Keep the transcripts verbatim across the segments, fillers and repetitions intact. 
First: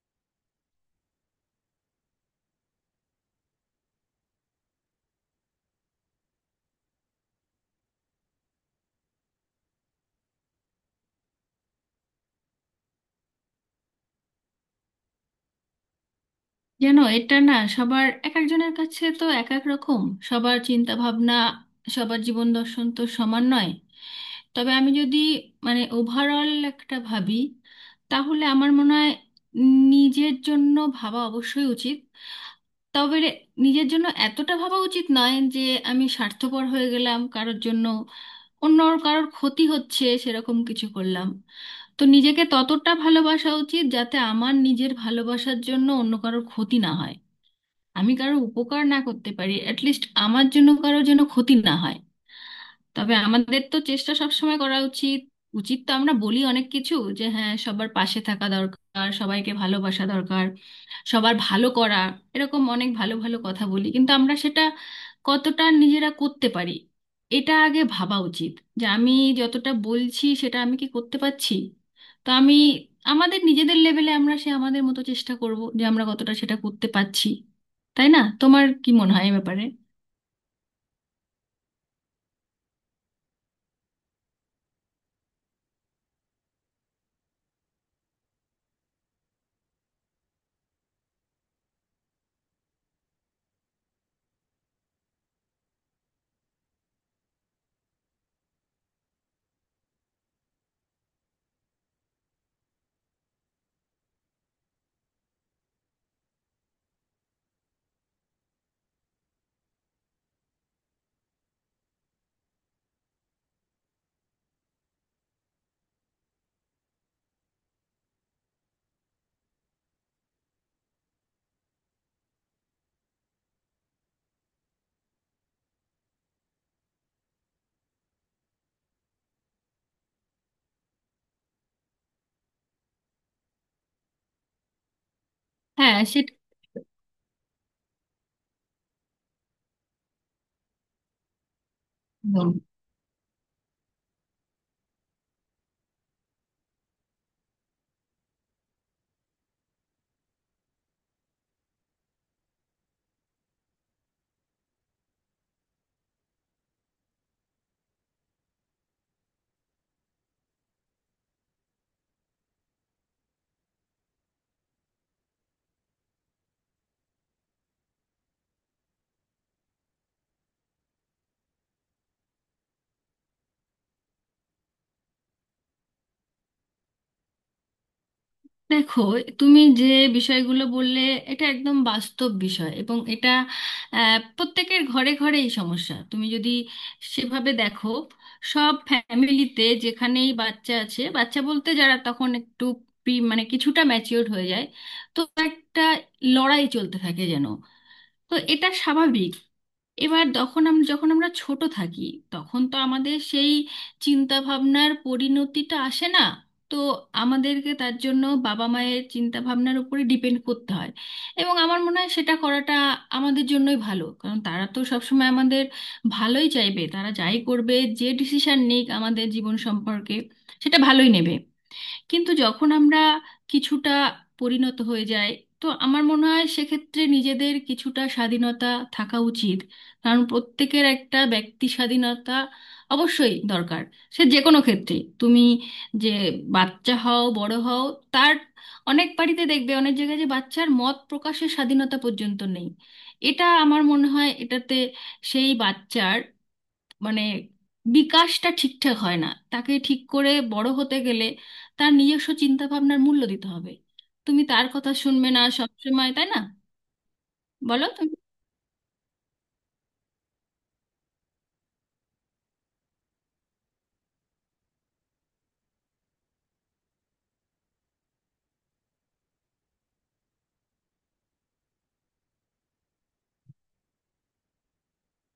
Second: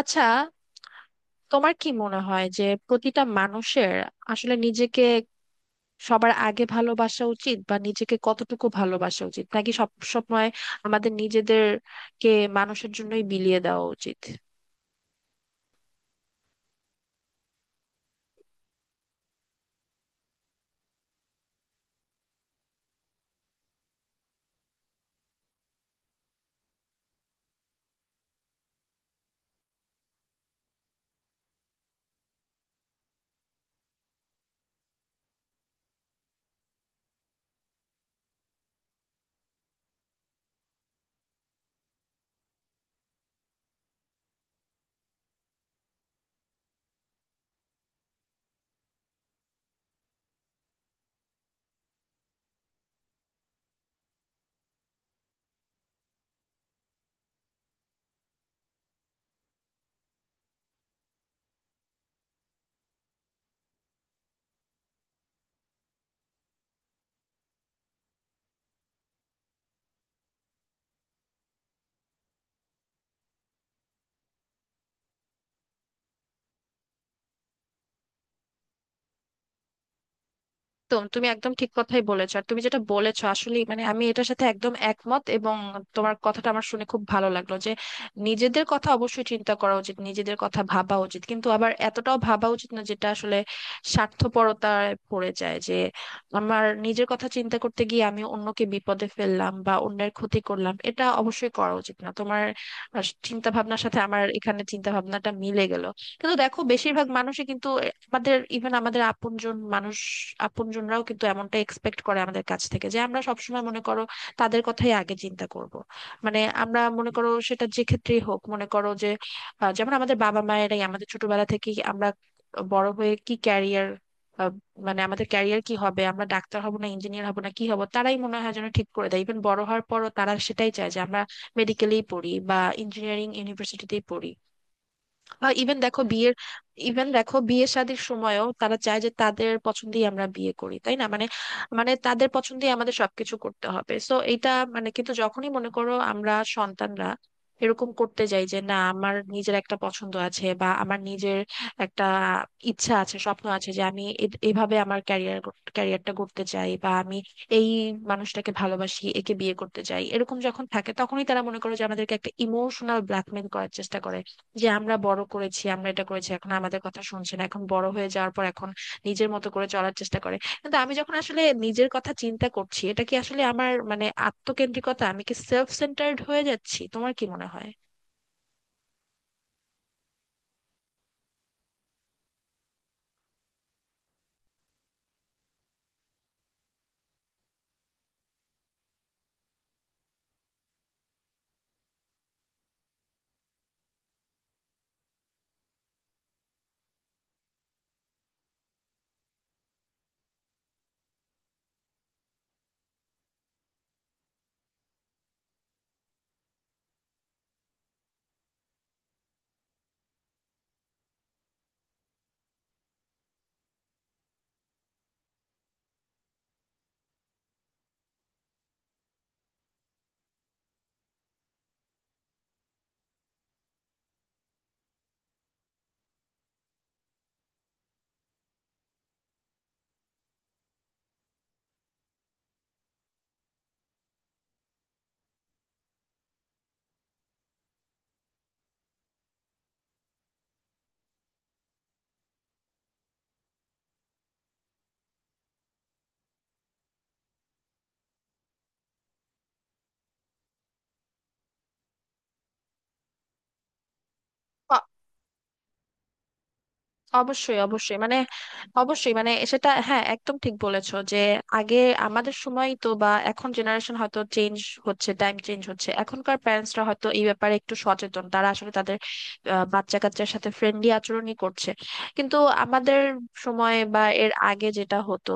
আচ্ছা, তোমার কি মনে হয় যে প্রতিটা মানুষের আসলে নিজেকে সবার আগে ভালোবাসা উচিত, বা নিজেকে কতটুকু ভালোবাসা উচিত, নাকি সব সময় আমাদের নিজেদেরকে মানুষের জন্যই বিলিয়ে দেওয়া উচিত? জানো, এটা না সবার, এক একজনের কাছে তো এক এক রকম। সবার চিন্তা ভাবনা, সবার জীবন দর্শন তো সমান নয়। তবে আমি যদি মানে ওভারঅল একটা ভাবি, তাহলে আমার মনে হয় নিজের জন্য ভাবা অবশ্যই উচিত। তবে রে- নিজের জন্য এতটা ভাবা উচিত নয় যে আমি স্বার্থপর হয়ে গেলাম, কারোর জন্য অন্য কারোর ক্ষতি হচ্ছে সেরকম কিছু করলাম। তো নিজেকে ততটা ভালোবাসা উচিত যাতে আমার নিজের ভালোবাসার জন্য অন্য কারোর ক্ষতি না হয়। আমি কারো উপকার না করতে পারি, অ্যাটলিস্ট আমার জন্য কারো যেন ক্ষতি না হয়। তবে আমাদের তো চেষ্টা সবসময় করা উচিত। উচিত তো আমরা বলি অনেক কিছু, যে হ্যাঁ, সবার পাশে থাকা দরকার, সবাইকে ভালোবাসা দরকার, সবার ভালো করা, এরকম অনেক ভালো ভালো কথা বলি, কিন্তু আমরা সেটা কতটা নিজেরা করতে পারি এটা আগে ভাবা উচিত। যে আমি যতটা বলছি, সেটা আমি কি করতে পারছি। তো আমি, আমাদের নিজেদের লেভেলে আমরা সে আমাদের মতো চেষ্টা করব যে আমরা কতটা সেটা করতে পারছি। তাই না? তোমার কি মনে হয় এ ব্যাপারে? একদম, তুমি একদম ঠিক কথাই বলেছো। আর তুমি যেটা বলেছো আসলে মানে আমি এটার সাথে একদম একমত, এবং তোমার কথাটা আমার শুনে খুব ভালো লাগলো যে নিজেদের কথা অবশ্যই চিন্তা করা উচিত, নিজেদের কথা ভাবা উচিত, কিন্তু আবার এতটাও ভাবা উচিত না যেটা আসলে স্বার্থপরতায় পড়ে যায়, যে আমার নিজের কথা চিন্তা করতে গিয়ে আমি অন্যকে বিপদে ফেললাম বা অন্যের ক্ষতি করলাম। এটা অবশ্যই করা উচিত না। তোমার চিন্তা ভাবনার সাথে আমার এখানে চিন্তা ভাবনাটা মিলে গেল। কিন্তু দেখো বেশিরভাগ মানুষই কিন্তু আমাদের ইভেন আমাদের আপনজন মানুষ, আপনজনরাও কিন্তু এমনটা এক্সপেক্ট করে আমাদের কাছ থেকে যে আমরা সবসময় মনে করো তাদের কথাই আগে চিন্তা করব। মানে আমরা মনে করো সেটা যে ক্ষেত্রেই হোক, মনে করো যে আহ, যেমন আমাদের বাবা মায়েরাই আমাদের ছোটবেলা থেকেই আমরা বড় হয়ে কি ক্যারিয়ার, মানে আমাদের ক্যারিয়ার কি হবে, আমরা ডাক্তার হব না ইঞ্জিনিয়ার হব না কি হব তারাই মনে হয় যেন ঠিক করে দেয়। ইভেন বড় হওয়ার পরও তারা সেটাই চায় যে আমরা মেডিকেলেই পড়ি বা ইঞ্জিনিয়ারিং ইউনিভার্সিটিতেই পড়ি, বা ইভেন হ্যাঁ, দেখো বিয়ের, সেটা ইভেন দেখো বিয়ে শাদীর সময়ও তারা চায় যে তাদের পছন্দেই আমরা বিয়ে করি, তাই না? মানে, মানে তাদের একদম। পছন্দেই আমাদের সবকিছু করতে হবে। সো এটা, মানে কিন্তু যখনই মনে করো আমরা সন্তানরা এরকম করতে যাই যে না আমার নিজের একটা পছন্দ আছে বা আমার নিজের একটা ইচ্ছা আছে, স্বপ্ন আছে যে আমি এ- এভাবে আমার ক্যারিয়ার, ক্যারিয়ারটা করতে চাই, বা আমি এই মানুষটাকে ভালোবাসি একে বিয়ে করতে চাই, এরকম যখন থাকে তখনই তারা মনে করে যে আমাদেরকে একটা ইমোশনাল ব্ল্যাকমেল করার চেষ্টা করে যে আমরা বড় করেছি, আমরা এটা করেছি, এখন আমাদের কথা শুনছে না, এখন বড় হয়ে যাওয়ার পর এখন নিজের মতো করে চলার চেষ্টা করে। কিন্তু আমি যখন আসলে নিজের কথা চিন্তা করছি, এটা কি আসলে আমার মানে আত্মকেন্দ্রিকতা, আমি কি সেলফ সেন্টার্ড হয়ে যাচ্ছি? তোমার কি মনে হয়? দেখো, তুমি যে বিষয়গুলো বললে এটা একদম বাস্তব বিষয়, এবং এটা আহ, প্রত্যেকের ঘরে ঘরে এই সমস্যা। তুমি যদি সেভাবে দেখো, সব ফ্যামিলিতে যেখানেই বাচ্চা আছে, বাচ্চা বলতে যারা তখন একটু প্রি মানে কিছুটা ম্যাচিওর হয়ে যায়, তো একটা লড়াই চলতে থাকে যেন। তো এটা স্বাভাবিক। এবার তখন আমরা, যখন আমরা ছোট থাকি, তখন তো আমাদের সেই চিন্তা ভাবনার পরিণতিটা আসে না। তো আমাদেরকে তার জন্য বাবা মায়ের চিন্তা ভাবনার উপরে ডিপেন্ড করতে হয়। এবং আমার মনে হয় সেটা করাটা আমাদের জন্যই ভালো, কারণ তারা তো সবসময় আমাদের ভালোই চাইবে। তারা যাই করবে, যে ডিসিশন নিক আমাদের জীবন সম্পর্কে, সেটা ভালোই নেবে। কিন্তু যখন আমরা কিছুটা পরিণত হয়ে যাই, তো আমার মনে হয় সেক্ষেত্রে নিজেদের কিছুটা স্বাধীনতা থাকা উচিত। কারণ প্রত্যেকের একটা ব্যক্তি স্বাধীনতা অবশ্যই দরকার। সে যে কোনো ক্ষেত্রে, তুমি যে বাচ্চা হও বড় হও, তার অনেক বাড়িতে দেখবে, অনেক জায়গায় যে বাচ্চার মত প্রকাশের স্বাধীনতা পর্যন্ত নেই। এটা আমার মনে হয় এটাতে সেই বাচ্চার মানে বিকাশটা ঠিকঠাক হয় না। তাকে ঠিক করে বড় হতে গেলে তার নিজস্ব চিন্তা ভাবনার মূল্য দিতে হবে। তুমি তার কথা শুনবে না সবসময়, তাই না? অবশ্যই, বলো অবশ্যই, তুমি। মানে, অবশ্যই মানে সেটা হ্যাঁ একদম ঠিক বলেছো যে আগে, আমাদের সময় তো, বা এখন জেনারেশন হয়তো চেঞ্জ হচ্ছে, টাইম চেঞ্জ হচ্ছে, এখনকার প্যারেন্টসরা হয়তো এই ব্যাপারে একটু সচেতন, তারা আসলে তাদের আহ, বাচ্চা কাচ্চার সাথে ফ্রেন্ডলি আচরণই করছে। কিন্তু আমাদের সময় বা এর আগে যেটা হতো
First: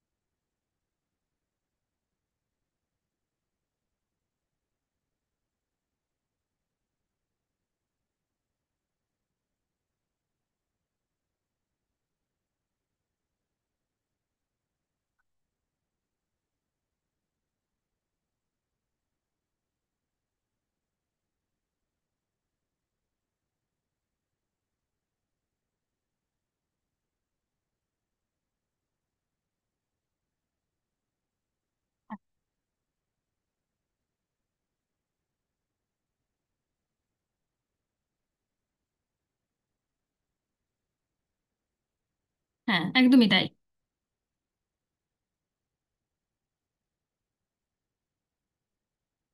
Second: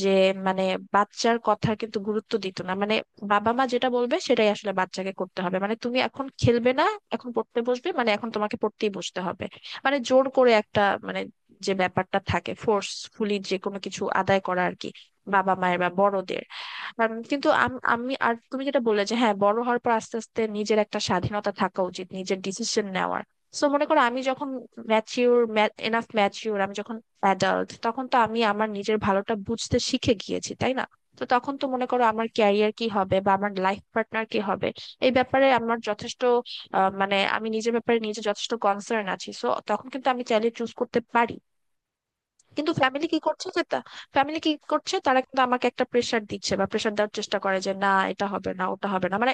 যে মানে বাচ্চার কথার কিন্তু গুরুত্ব দিত না, মানে বাবা মা যেটা বলবে সেটাই আসলে বাচ্চাকে করতে হবে, মানে তুমি এখন খেলবে না, এখন পড়তে বসবে, মানে এখন তোমাকে পড়তেই বসতে হবে, মানে জোর করে একটা, মানে যে ব্যাপারটা থাকে ফোর্সফুলি যে কোনো কিছু আদায় করা আর কি, বাবা মায়ের বা বড়দের। আম, কিন্তু আম- আমি আর তুমি যেটা বললে যে হ্যাঁ বড় হওয়ার পর আস্তে আস্তে নিজের একটা স্বাধীনতা থাকা উচিত, নিজের ডিসিশন নেওয়ার। সো মনে করো আমি যখন ম্যাচিউর, এনাফ ম্যাচিউর, আমি যখন অ্যাডাল্ট, তখন তো আমি আমার নিজের ভালোটা বুঝতে শিখে গিয়েছি, তাই না? তো তখন তো মনে করো আমার ক্যারিয়ার কি হবে বা আমার লাইফ পার্টনার কি হবে, এই ব্যাপারে আমার যথেষ্ট, আহ, মানে আমি নিজের ব্যাপারে নিজে যথেষ্ট কনসার্ন আছি, সো তখন কিন্তু আমি চাইলে চুজ করতে পারি। কিন্তু হ্যাঁ, ফ্যামিলি কি একদমই তাই। করছে যে তা- ফ্যামিলি কি করছে, তারা কিন্তু আমাকে একটা প্রেশার দিচ্ছে বা প্রেশার দেওয়ার চেষ্টা করে যে না এটা হবে না ওটা হবে না, মানে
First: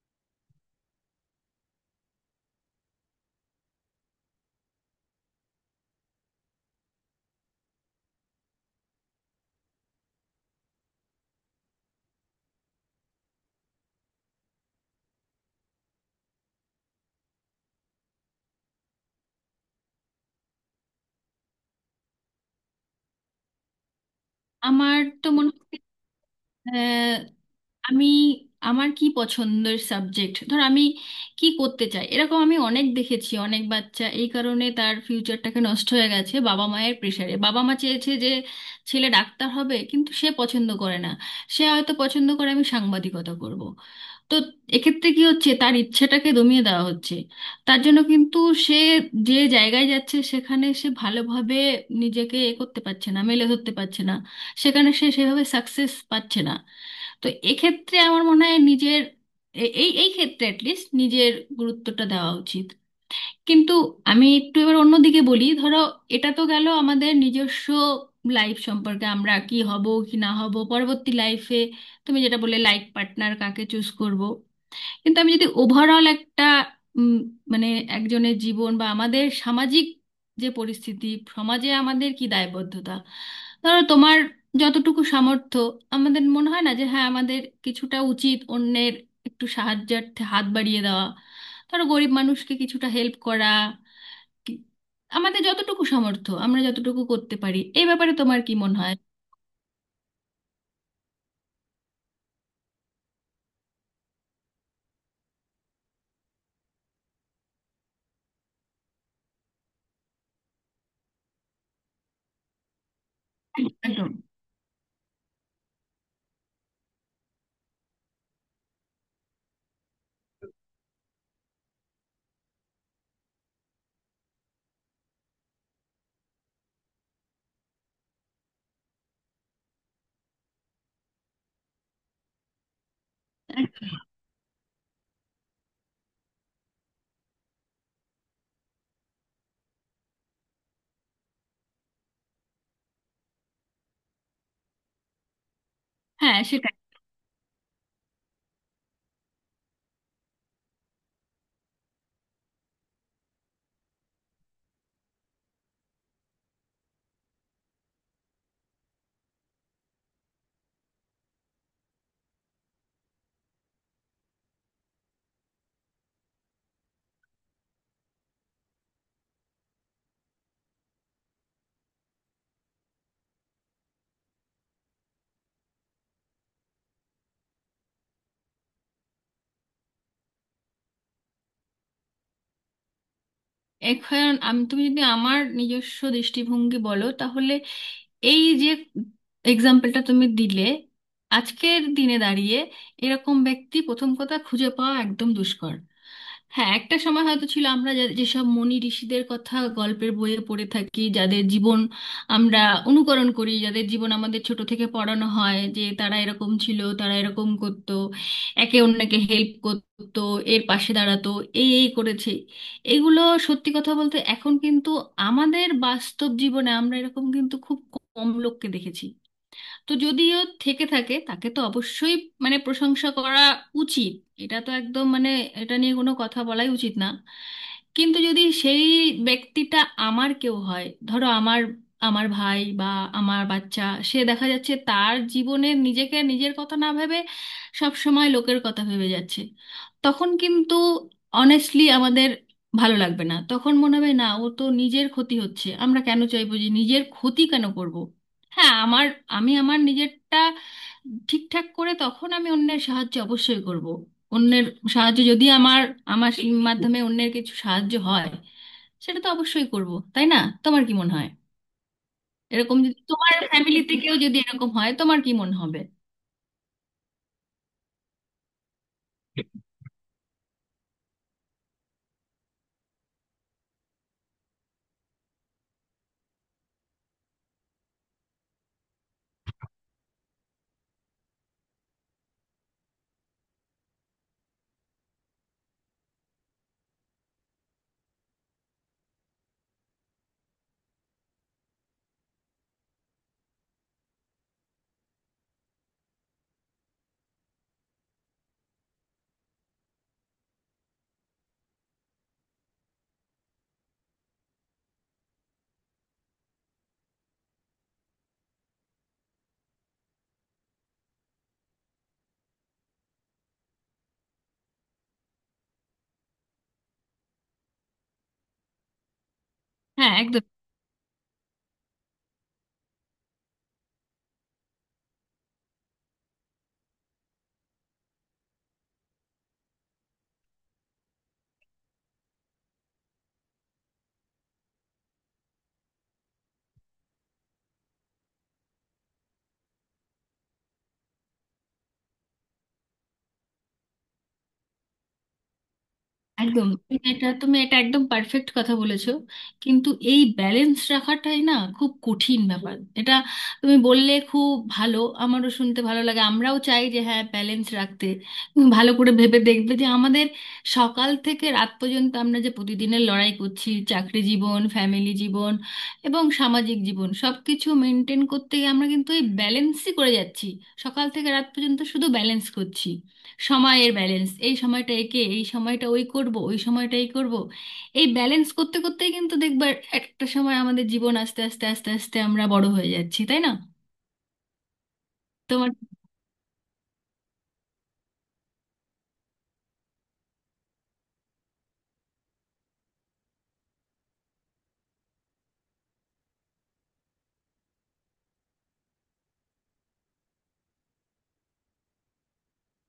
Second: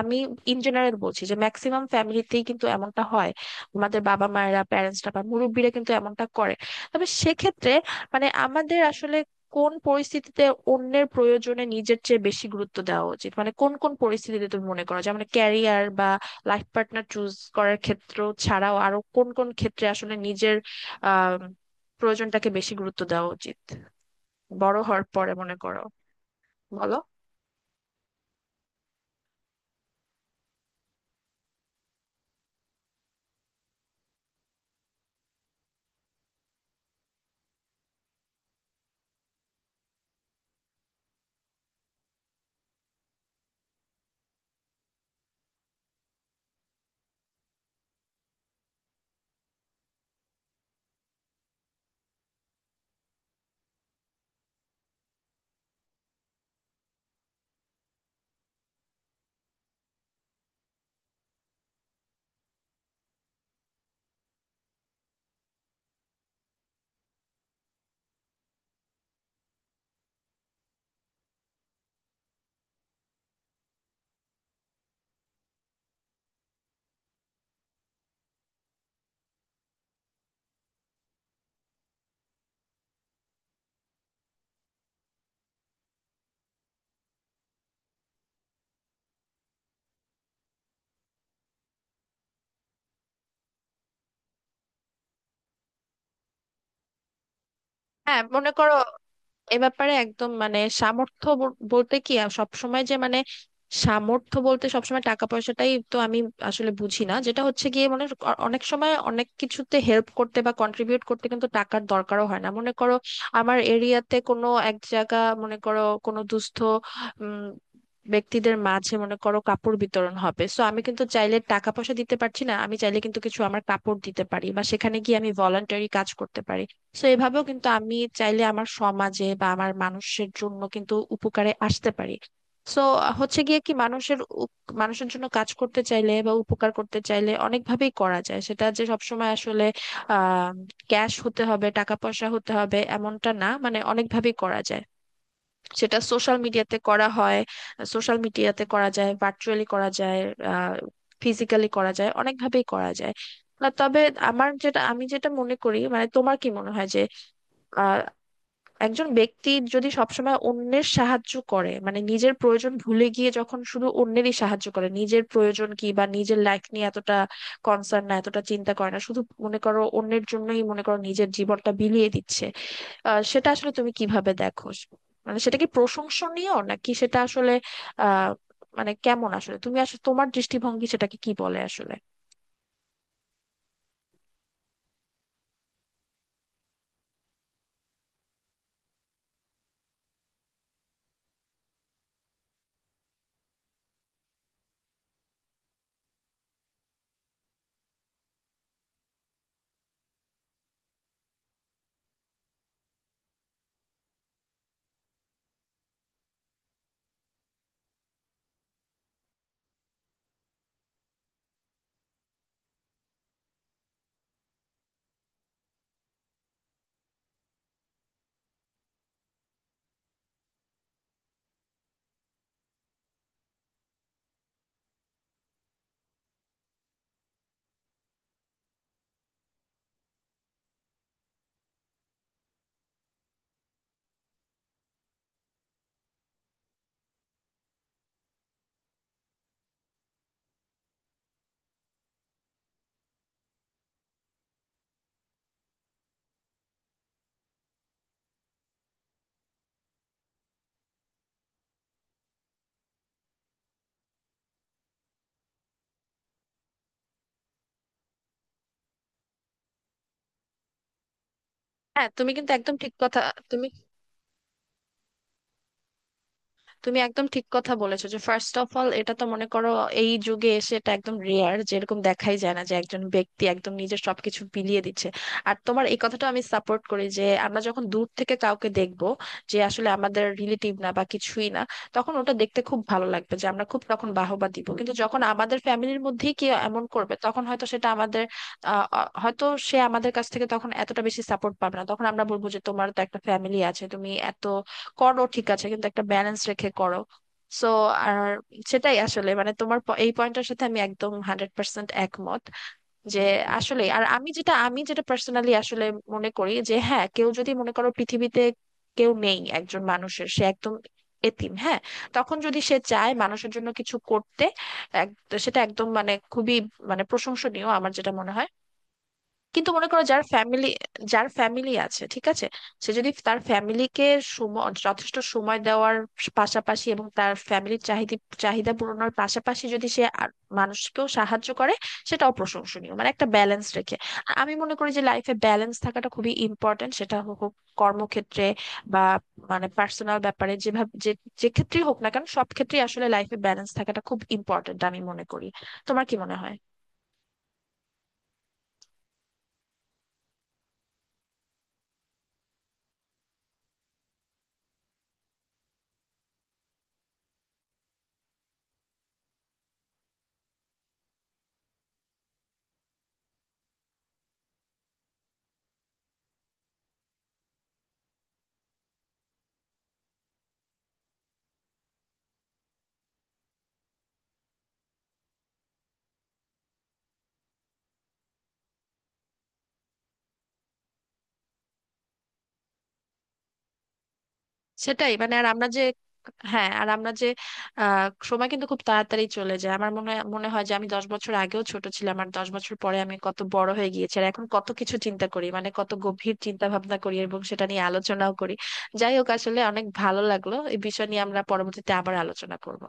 আমি ইন জেনারেল বলছি যে ম্যাক্সিমাম ফ্যামিলিতেই কিন্তু এমনটা হয়, আমাদের বাবা মায়েরা, প্যারেন্টসরা বা মুরব্বীরা কিন্তু এমনটা করে। তবে সেক্ষেত্রে মানে আমাদের আসলে কোন পরিস্থিতিতে অন্যের প্রয়োজনে নিজের চেয়ে বেশি গুরুত্ব দেওয়া উচিত, মানে কোন কোন পরিস্থিতিতে তুমি মনে করো যে মানে ক্যারিয়ার বা লাইফ পার্টনার চুজ করার ক্ষেত্র ছাড়াও আরো কোন কোন ক্ষেত্রে আসলে নিজের আহ প্রয়োজনটাকে বেশি গুরুত্ব দেওয়া উচিত বড় আমার হওয়ার তো পরে, মনে মনে করো? হয় বলো। আমি, আমার কি পছন্দের সাবজেক্ট, ধর আমি কি করতে চাই, এরকম আমি অনেক দেখেছি, অনেক বাচ্চা এই কারণে তার ফিউচারটাকে নষ্ট হয়ে গেছে বাবা মায়ের প্রেশারে। বাবা মা চেয়েছে যে ছেলে ডাক্তার হবে, কিন্তু সে পছন্দ করে না, সে হয়তো পছন্দ করে আমি সাংবাদিকতা করব। তো এক্ষেত্রে কি হচ্ছে, তার ইচ্ছাটাকে দমিয়ে দেওয়া হচ্ছে। তার জন্য কিন্তু সে যে জায়গায় যাচ্ছে, সেখানে সে ভালোভাবে নিজেকে এ করতে পারছে না, মেলে ধরতে পারছে না। সেখানে সে সেভাবে সাকসেস পাচ্ছে না। তো এক্ষেত্রে আমার মনে হয় নিজের এ- এই এই ক্ষেত্রে অ্যাটলিস্ট নিজের গুরুত্বটা দেওয়া উচিত। কিন্তু আমি একটু এবার অন্যদিকে বলি, ধরো এটা তো গেল আমাদের নিজস্ব লাইফ সম্পর্কে, আমরা কি হব কি না হব পরবর্তী লাইফে, তুমি যেটা বললে লাইফ পার্টনার কাকে চুজ করব। কিন্তু আমি যদি ওভারঅল একটা উম, মানে একজনের জীবন বা আমাদের সামাজিক যে পরিস্থিতি, সমাজে আমাদের কি দায়বদ্ধতা, ধরো তোমার যতটুকু সামর্থ্য, আমাদের মনে হয় না যে হ্যাঁ, আমাদের কিছুটা উচিত অন্যের একটু সাহায্যার্থে হাত বাড়িয়ে দেওয়া? ধরো গরিব মানুষকে কিছুটা হেল্প করা, কি- আমাদের যতটুকু সামর্থ্য আমরা যতটুকু করতে পারি। এই ব্যাপারে হ্যাঁ, তোমার মনে কি করো মনে হয়? এ ব্যাপারে একদম মানে সামর্থ্য ব- বলতে কি সব সময় যে মানে সামর্থ্য বলতে সবসময় টাকা পয়সাটাই তো আমি আসলে বুঝি না, যেটা হচ্ছে গিয়ে মানে অ- অনেক সময় অনেক কিছুতে হেল্প করতে বা কন্ট্রিবিউট করতে কিন্তু টাকার দরকারও হয় না। মনে করো আমার একদম। এরিয়াতে কোনো এক জায়গা, মনে করো কোনো দুস্থ উম, ব্যক্তিদের মাঝে মনে করো কাপড় বিতরণ হবে, সো আমি কিন্তু চাইলে টাকা পয়সা দিতে পারছি না, আমি চাইলে কিন্তু কিছু আমার কাপড় দিতে পারি বা সেখানে গিয়ে আমি ভলান্টারি কাজ করতে পারি। তো এভাবেও কিন্তু আমি চাইলে আমার সমাজে বা আমার মানুষের জন্য কিন্তু উপকারে আসতে পারি। তো হচ্ছে গিয়ে কি, একদম। মানুষের উপ- মানুষের জন্য কাজ করতে চাইলে বা উপকার করতে চাইলে অনেকভাবেই করা যায়, সেটা যে সবসময় আসলে আহ ক্যাশ হতে হবে, টাকা পয়সা হতে হবে এমনটা না, মানে অনেকভাবেই করা যায়। সেটা সোশ্যাল হ্যাঁ, সেটাই। মিডিয়াতে করা হয়, সোশ্যাল মিডিয়াতে করা যায়, ভার্চুয়ালি করা যায়, আহ ফিজিক্যালি করা যায়, অনেকভাবেই করা যায়। না তবে আমার যেটা, আমি যেটা মনে করি, মানে তোমার কি মনে হয় যে আহ একজন ব্যক্তি যদি সবসময় অন্যের সাহায্য করে, মানে নিজের প্রয়োজন ভুলে গিয়ে যখন শুধু অন্যেরই সাহায্য করে, নিজের প্রয়োজন কি বা নিজের লাইফ নিয়ে এতটা কনসার্ন না, এতটা চিন্তা করে না, শুধু মনে করো অন্যের জন্যই মনে করো নিজের জীবনটা বিলিয়ে দিচ্ছে, আহ সেটা আসলে তুমি কিভাবে দেখো? মানে সেটা কি প্রশংসনীয় নাকি সেটা আসলে আহ মানে কেমন আসলে, তুমি আসলে তোমার দৃষ্টিভঙ্গি সেটাকে কি বলে আসলে? এখন আমি, তুমি যদি আমার নিজস্ব দৃষ্টিভঙ্গি বলো, তাহলে এই যে এক্সাম্পলটা তুমি দিলে, আজকের দিনে দাঁড়িয়ে এরকম ব্যক্তি প্রথম কথা খুঁজে পাওয়া একদম দুষ্কর। হ্যাঁ, একটা সময় হয়তো ছিল, আমরা যা- যেসব মুনি ঋষিদের কথা গল্পের বইয়ে পড়ে থাকি, যাদের জীবন আমরা অনুকরণ করি, যাদের জীবন আমাদের ছোট থেকে পড়ানো হয়, যে তারা এরকম ছিল, তারা এরকম করতো, একে অন্যকে হেল্প করতো, এর পাশে দাঁড়াতো, এই এই করেছে, এগুলো। সত্যি কথা বলতে এখন কিন্তু আমাদের বাস্তব জীবনে আমরা এরকম কিন্তু খুব কম লোককে দেখেছি। তো যদিও থেকে থাকে, তাকে তো অবশ্যই মানে প্রশংসা করা উচিত। এটা তো একদম, মানে এটা নিয়ে কোনো কথা বলাই উচিত না। কিন্তু যদি সেই ব্যক্তিটা আমার কেউ হয়, ধরো আমার, আমার ভাই বা আমার বাচ্চা, সে দেখা যাচ্ছে তার জীবনে নিজেকে, নিজের কথা না ভেবে সব সময় লোকের কথা ভেবে যাচ্ছে, তখন কিন্তু অনেস্টলি আমাদের ভালো লাগবে না। তখন মনে হবে না, ও তো নিজের ক্ষতি হচ্ছে, আমরা কেন চাইবো যে নিজের ক্ষতি কেন করব। হ্যাঁ, আমার, আমি আমার নিজেরটা ঠিকঠাক করে তখন আমি অন্যের সাহায্য অবশ্যই করব। অন্যের সাহায্য যদি আমার, আমার মাধ্যমে অন্যের কিছু সাহায্য হয়, সেটা তো অবশ্যই করব, তাই না? তোমার কি মনে হয়? হ্যাঁ, তুমি কিন্তু একদম এরকম ঠিক যদি কথা। তোমার তুমি ফ্যামিলিতে কেউ যদি এরকম হয়, তোমার কি মনে হবে? তুমি একদম ঠিক কথা বলেছো যে ফার্স্ট অফ অল এটা তো মনে করো এই যুগে এসে এটা একদম রেয়ার, যেরকম দেখাই যায় না যে একজন ব্যক্তি একদম নিজের সবকিছু বিলিয়ে দিচ্ছে। আর তোমার এই কথাটা আমি সাপোর্ট করি যে আমরা যখন দূর থেকে কাউকে দেখব যে আসলে আমাদের রিলেটিভ না বা কিছুই না, তখন ওটা দেখতে খুব ভালো লাগবে, যে আমরা খুব তখন বাহবা দিব। কিন্তু যখন আমাদের ফ্যামিলির মধ্যেই কেউ এমন করবে তখন হয়তো সেটা আমাদের আহ, অ- হয়তো সে আমাদের কাছ থেকে তখন এতটা বেশি সাপোর্ট পাবে না, তখন আমরা বলবো যে তোমার তো একটা ফ্যামিলি আছে, তুমি এত করো ঠিক আছে, কিন্তু একটা ব্যালেন্স রেখে করো। সো, আর সেটাই আসলে মানে তোমার প- এই পয়েন্টটার সাথে আমি একদম হান্ড্রেড পার্সেন্ট একমত যে আসলে, আর আমি যেটা, আমি যেটা পার্সোনালি আসলে মনে করি যে হ্যাঁ কেউ যদি মনে করো পৃথিবীতে কেউ নেই একজন মানুষের, সে একদম এতিম, হ্যাঁ, তখন যদি সে চায় মানুষের জন্য কিছু করতে, এক- সেটা একদম মানে খুবই মানে প্রশংসনীয়, আমার যেটা মনে হয়। কিন্তু মনে করো হ্যাঁ, যার একদম। ফ্যামিলি, যার ফ্যামিলি আছে ঠিক আছে, সে যদি তার ফ্যামিলিকে সময়, যথেষ্ট সময় দেওয়ার পাশাপাশি, এবং তার ফ্যামিলির চাহিদা, চাহিদা পূরণের পাশাপাশি যদি সে আর মানুষকেও সাহায্য করে সেটাও প্রশংসনীয়, মানে একটা ব্যালেন্স রেখে। আর আমি মনে করি যে লাইফে ব্যালেন্স থাকাটা খুবই ইম্পর্ট্যান্ট, সেটা হোক হোক কর্মক্ষেত্রে বা মানে পার্সোনাল ব্যাপারে, যেভাবে যে, যে ক্ষেত্রেই হোক না কেন সব ক্ষেত্রেই আসলে লাইফে ব্যালেন্স থাকাটা খুব ইম্পর্ট্যান্ট আমি মনে করি। তোমার কি মনে হয়? একদম তুমি এটা, তুমি এটা একদম পারফেক্ট কথা বলেছো। কিন্তু এই ব্যালেন্স রাখাটাই না খুব কঠিন ব্যাপার এটা। তুমি বললে খুব ভালো, আমারও শুনতে ভালো লাগে, আমরাও চাই যে হ্যাঁ, ব্যালেন্স রাখতে। তুমি ভালো করে ভেবে দেখবে যে আমাদের সকাল থেকে রাত পর্যন্ত আমরা যে প্রতিদিনের লড়াই করছি, চাকরি জীবন, ফ্যামিলি জীবন এবং সামাজিক জীবন সব কিছু মেনটেন করতে গিয়ে আমরা কিন্তু এই ব্যালেন্সই করে যাচ্ছি। সকাল থেকে রাত পর্যন্ত শুধু ব্যালেন্স করছি। সময়ের ব্যালেন্স, এই সময়টা একে, এই সময়টা ওই করব, ওই সময়টা এই করব। এই ব্যালেন্স করতে করতেই কিন্তু দেখবার একটা সময় আমাদের জীবন, আস্তে আস্তে আস্তে আস্তে আমরা বড় হয়ে যাচ্ছি, তাই না? সেটাই, মানে আর আমরা তোমার যে, হ্যাঁ আর আমরা যে আহ সময় কিন্তু খুব তাড়াতাড়ি চলে যায়, আমার মনে হয়, মনে হয় যে আমি দশ বছর আগেও ছোট ছিলাম, আর দশ বছর পরে আমি কত বড় হয়ে গিয়েছি, আর এখন কত কিছু চিন্তা করি, মানে কত গভীর চিন্তা ভাবনা করি এবং সেটা নিয়ে আলোচনাও করি। যাই হোক, আসলে অনেক ভালো লাগলো, এই বিষয় নিয়ে আমরা পরবর্তীতে আবার আলোচনা করব।